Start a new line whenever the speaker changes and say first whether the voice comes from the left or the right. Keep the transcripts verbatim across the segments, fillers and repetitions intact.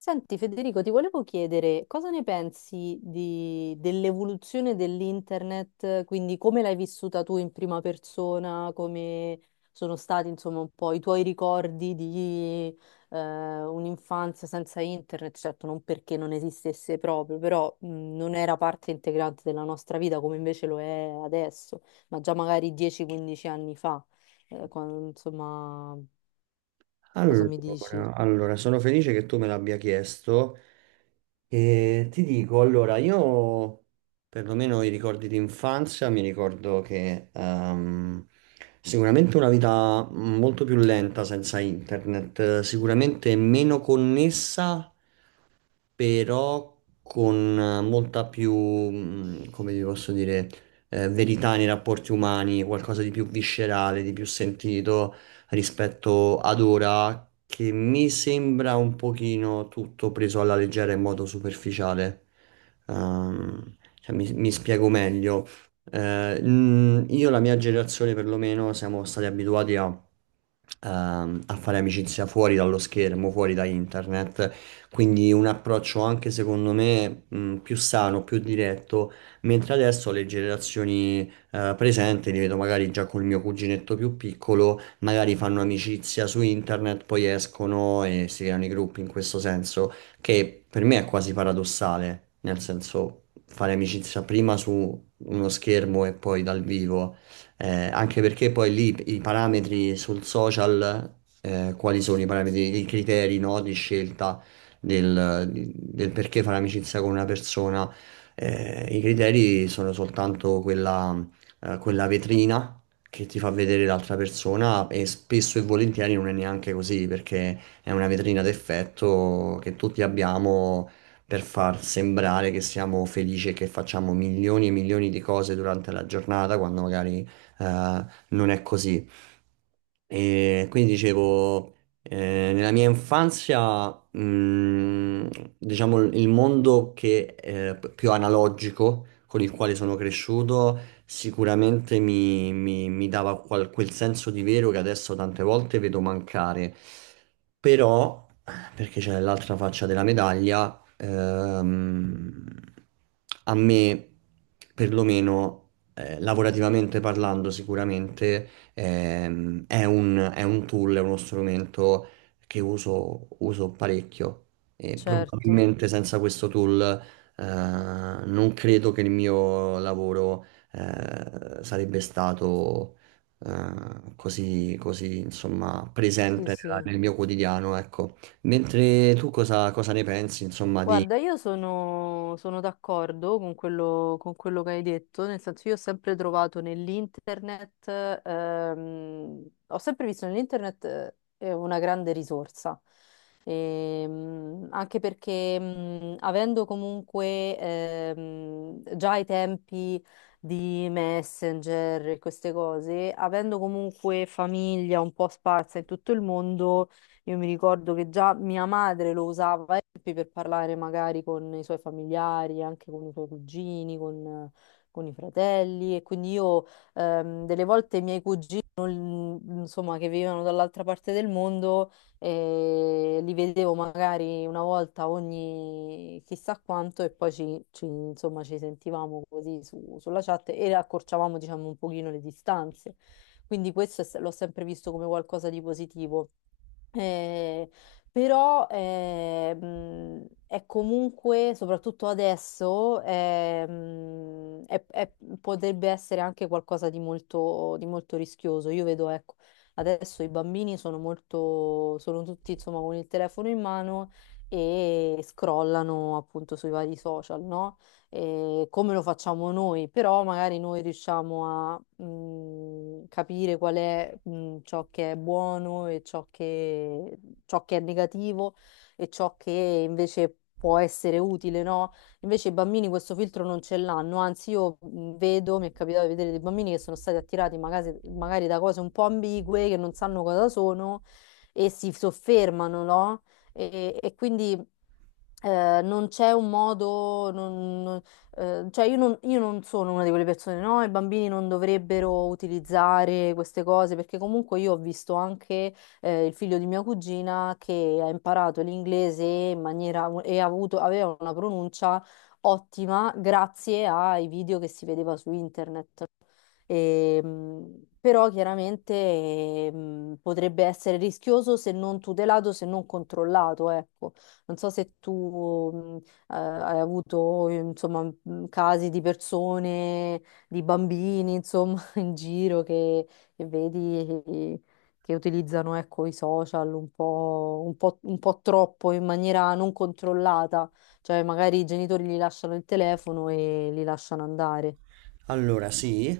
left: Senti Federico, ti volevo chiedere cosa ne pensi di- dell'evoluzione dell'internet, quindi come l'hai vissuta tu in prima persona, come sono stati insomma un po' i tuoi ricordi di eh, un'infanzia senza internet, certo non perché non esistesse proprio, però mh, non era parte integrante della nostra vita come invece lo è adesso, ma già magari dieci quindici anni fa, Eh, quando, insomma, cosa mi dici?
right: Allora, allora, sono felice che tu me l'abbia chiesto e ti dico, allora, io perlomeno i ricordi di infanzia mi ricordo che ehm, sicuramente una vita molto più lenta senza internet, eh, sicuramente meno connessa però con eh, molta più, mh, come vi posso dire, eh, verità nei rapporti umani, qualcosa di più viscerale, di più sentito rispetto ad ora, che mi sembra un pochino tutto preso alla leggera in modo superficiale. Ehm, cioè, mi, mi spiego meglio. Eh, mm, io e la mia generazione perlomeno siamo stati abituati a, ehm, a fare amicizia fuori dallo schermo, fuori da internet. Quindi un approccio anche secondo me mh, più sano, più diretto, mentre adesso le generazioni eh, presenti, li vedo magari già col mio cuginetto più piccolo, magari fanno amicizia su internet, poi escono e si creano i gruppi in questo senso, che per me è quasi paradossale, nel senso fare amicizia prima su uno schermo e poi dal vivo, eh, anche perché poi lì i parametri sul social, eh, quali sono i parametri, i criteri, no, di scelta? Del, del perché fare amicizia con una persona. Eh, i criteri sono soltanto quella, eh, quella vetrina che ti fa vedere l'altra persona e spesso e volentieri non è neanche così, perché è una vetrina d'effetto che tutti abbiamo per far sembrare che siamo felici e che facciamo milioni e milioni di cose durante la giornata quando magari eh, non è così. E quindi dicevo, eh, nella mia infanzia, mh, diciamo, il il mondo che è p- più analogico con il quale sono cresciuto sicuramente mi, mi- mi dava qual- quel senso di vero che adesso tante volte vedo mancare. Però, perché c'è l'altra faccia della medaglia, ehm, a me, perlomeno, eh, lavorativamente parlando, sicuramente. Ehm, è un, è un tool, è uno strumento che uso, uso parecchio e
left: Certo,
right: probabilmente senza questo tool eh, non credo che il mio lavoro eh, sarebbe stato eh, così, così, insomma,
left: sì
right: presente nella-
left: sì.
right: nel mio quotidiano, ecco. Mentre tu cosa, cosa ne pensi, insomma, di,
left: Guarda, io sono, sono d'accordo con quello, con quello che hai detto, nel senso io ho sempre trovato nell'internet, ehm, ho sempre visto nell'internet eh, eh, una grande risorsa. Ehm, anche perché mh, avendo comunque ehm, già i tempi di Messenger e queste cose, avendo comunque famiglia un po' sparsa in tutto il mondo, io mi ricordo che già mia madre lo usava eh, per parlare magari con i suoi familiari, anche con i suoi cugini, con, con i fratelli. E quindi io ehm, delle volte i miei cugini, non- insomma, che vivevano dall'altra parte del mondo, eh, li vedevo magari una volta ogni chissà quanto e poi ci, ci- insomma, ci sentivamo così su- sulla chat e accorciavamo, diciamo, un pochino le distanze. Quindi questo è se- l'ho sempre visto come qualcosa di positivo. Eh, però eh, mh, è comunque, soprattutto adesso, è, mh, è- è- potrebbe essere anche qualcosa di molto, di molto rischioso. Io vedo, ecco, adesso i bambini sono molto, sono tutti insomma con il telefono in mano e scrollano appunto sui vari social, no? E come lo facciamo noi, però magari noi riusciamo mh, capire qual è, mh, ciò che è buono e ciò che, ciò che è negativo e ciò che invece può essere utile, no? Invece i bambini questo filtro non ce l'hanno, anzi io mh, vedo, mi è capitato di vedere dei bambini che sono stati attirati magari, magari da cose un po' ambigue, che non sanno cosa sono e si soffermano, no? E, e quindi eh, non c'è un modo, non- non- eh, cioè io non, io non sono una di quelle persone, no, i bambini non dovrebbero utilizzare queste cose perché comunque io ho visto anche eh, il figlio di mia cugina che ha imparato l'inglese in maniera e ha avuto, aveva una pronuncia ottima grazie ai video che si vedeva su internet. E, mh, però chiaramente eh, mh, potrebbe essere rischioso se non tutelato, se non controllato, ecco. Non so se tu mh, eh, hai avuto, eh, insomma, mh, casi di persone, di bambini, insomma, in giro che, che, vedi eh, che utilizzano, ecco, i social un po', un po', un po' troppo in maniera non controllata, cioè magari i genitori gli lasciano il telefono e li lasciano andare.
right: Allora, sì,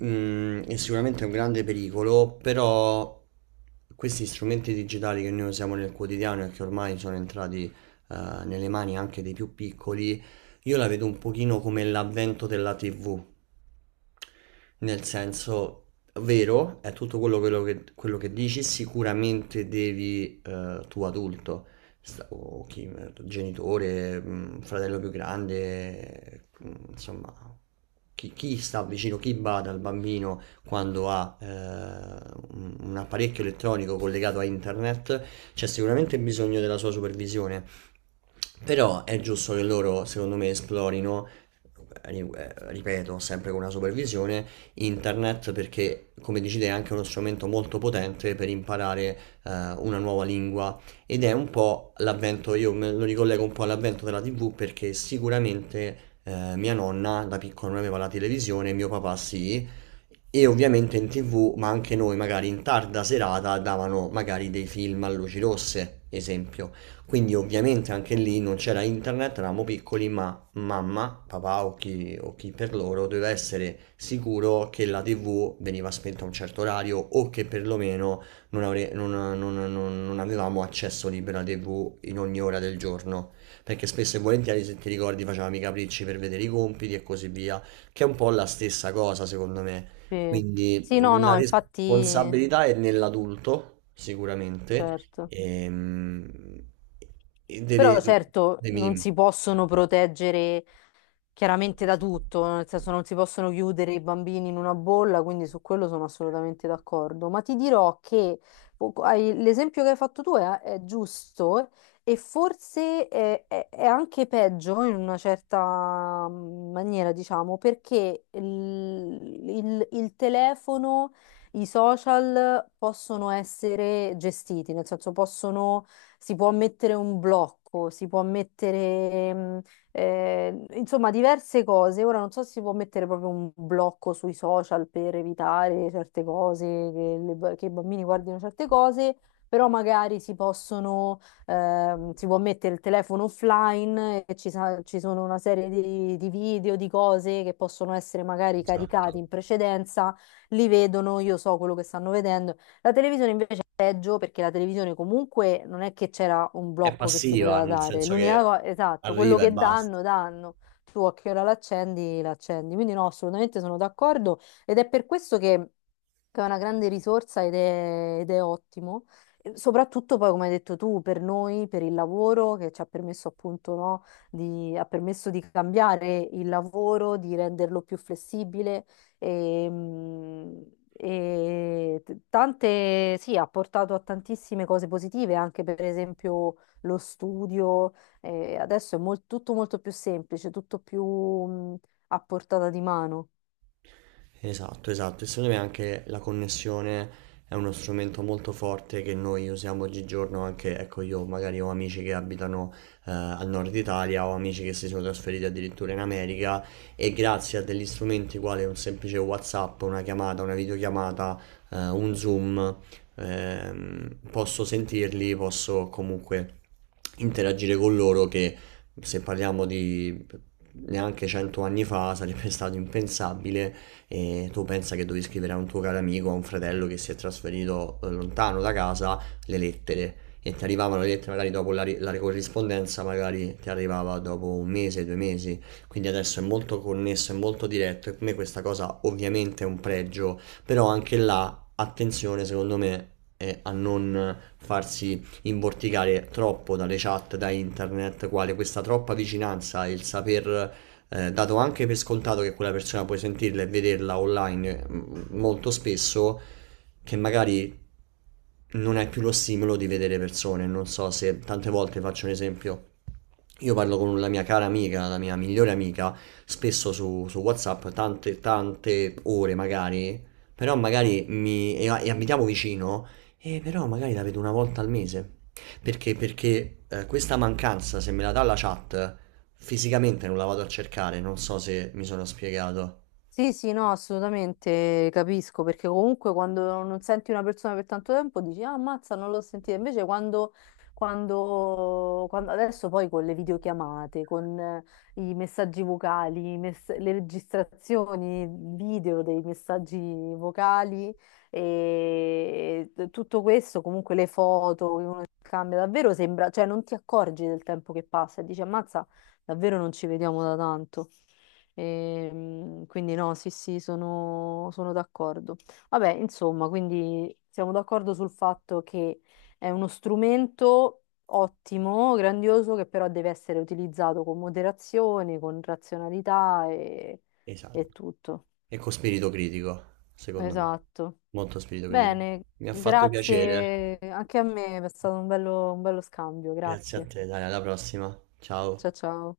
right: mm, è sicuramente un grande pericolo, però questi strumenti digitali che noi usiamo nel quotidiano e che ormai sono entrati, eh, nelle mani anche dei più piccoli, io la vedo un pochino come l'avvento della T V. Nel senso, vero, è tutto quello, quello che, quello che dici, sicuramente devi, eh, tu adulto, sta- o chi, genitore, mh, fratello più grande, mh, insomma, chi, chi sta vicino, chi bada al bambino quando ha eh, un un apparecchio elettronico collegato a internet, c'è sicuramente bisogno della sua supervisione. Però è giusto che loro, secondo me, esplorino ri- eh, ripeto, sempre con una supervisione, internet perché, come dici te, è anche uno strumento molto potente per imparare eh, una nuova lingua, ed è un po' l'avvento, io me lo ricollego un po' all'avvento della T V perché sicuramente eh, mia nonna da piccola non aveva la televisione, mio papà sì. E ovviamente in T V, ma anche noi, magari in tarda serata, davano magari dei film a luci rosse, esempio. Quindi ovviamente anche lì non c'era internet, eravamo piccoli, ma mamma, papà o chi, o chi per loro doveva essere sicuro che la T V veniva spenta a un certo orario o che perlomeno non, avre- non- non- non- non avevamo accesso libero alla T V in ogni ora del giorno. Perché spesso e volentieri, se ti ricordi, facevamo i capricci per vedere i compiti e così via, che è un po' la stessa cosa, secondo me.
left: Sì.
right: Quindi
left: Sì, no,
right: la
left: no, infatti,
right: responsabilità è nell'adulto, sicuramente,
left: certo.
right: ehm, e deve...
left: Però certo
right: Dimmi,
left: non
right: dimmi.
left: si possono proteggere chiaramente da tutto, nel senso non si possono chiudere i bambini in una bolla, quindi su quello sono assolutamente d'accordo. Ma ti dirò che poco- hai- l'esempio che hai fatto tu è, è giusto e forse è, è- è anche peggio in una certa mm, maniera, diciamo, perché il, il- il telefono, i social possono essere gestiti, nel senso possono, si può mettere un blocco, si può mettere eh, insomma diverse cose. Ora non so se si può mettere proprio un blocco sui social per evitare certe cose, che, le- che i bambini guardino certe cose, però magari si possono, ehm, si può mettere il telefono offline e ci, sa- ci sono una serie di, di video, di cose che possono essere magari caricati
right: Esatto.
left: in precedenza, li vedono, io so quello che stanno vedendo. La televisione invece peggio perché la televisione comunque non è che c'era un
right: È
left: blocco che si
right: passiva,
left: poteva
right: nel
left: dare.
right: senso
left: L'unica
right: che
left: cosa, esatto, quello
right: arriva e
left: che
right: basta.
left: danno, danno. Tu a che ora l'accendi, l'accendi. Quindi no, assolutamente sono d'accordo ed è per questo che, che è una grande risorsa ed è, ed è ottimo. E soprattutto poi, come hai detto tu, per noi, per il lavoro che ci ha permesso appunto, no, di, ha permesso di cambiare il lavoro, di renderlo più flessibile e, mh, e t- tante, sì, ha portato a tantissime cose positive, anche per esempio lo studio. eh, adesso è mol- tutto molto più semplice, tutto più mh, a portata di mano.
right: Esatto, esatto. E secondo me anche la connessione è uno strumento molto forte che noi usiamo oggigiorno anche, ecco, io magari ho amici che abitano eh, al nord Italia, ho amici che si sono trasferiti addirittura in America, e grazie a degli strumenti quali un semplice WhatsApp, una chiamata, una videochiamata, eh, un Zoom, ehm, posso sentirli, posso comunque interagire con loro che se parliamo di neanche cento anni fa sarebbe stato impensabile, e tu pensa che devi scrivere a un tuo caro amico, a un fratello che si è trasferito eh, lontano da casa, le lettere. E ti arrivavano le lettere magari dopo la, ri- la corrispondenza, magari ti arrivava dopo un mese, due mesi. Quindi adesso è molto connesso, è molto diretto e per me questa cosa ovviamente è un pregio, però anche là, attenzione secondo me eh, a non farsi imborticare troppo dalle chat, da internet, quale questa troppa vicinanza e il saper eh, dato anche per scontato che quella persona puoi sentirla e vederla online mm, molto spesso, che magari non hai più lo stimolo di vedere persone. Non so se tante volte faccio un esempio. Io parlo con la mia cara amica, la mia migliore amica, spesso su, su WhatsApp, tante, tante ore magari, però magari mi, e, e abitiamo vicino, e però magari la vedo una volta al mese. Perché? Perché eh, questa mancanza, se me la dà la chat, fisicamente non la vado a cercare, non so se mi sono spiegato.
left: Sì, sì, no, assolutamente capisco, perché comunque quando non senti una persona per tanto tempo dici, ah, ammazza, non l'ho sentita. Invece quando, quando, quando- adesso poi con le videochiamate, con eh, i messaggi vocali, i mess- le registrazioni video dei messaggi vocali e e tutto questo, comunque le foto che uno cambia, davvero sembra, cioè non ti accorgi del tempo che passa e dici, ammazza, davvero non ci vediamo da tanto. Ehm, quindi no, sì, sì, sono, sono d'accordo. Vabbè, insomma, quindi siamo d'accordo sul fatto che è uno strumento ottimo, grandioso, che però deve essere utilizzato con moderazione, con razionalità e,
right: Esatto.
left: e tutto.
right: E con spirito critico, secondo me.
left: Esatto.
right: Molto spirito critico.
left: Bene,
right: Mi ha fatto piacere.
left: grazie anche a me, è stato un bello un bello scambio,
right: Grazie a
left: grazie.
right: te, dai, alla prossima.
left: Ciao
right: Ciao.
left: ciao.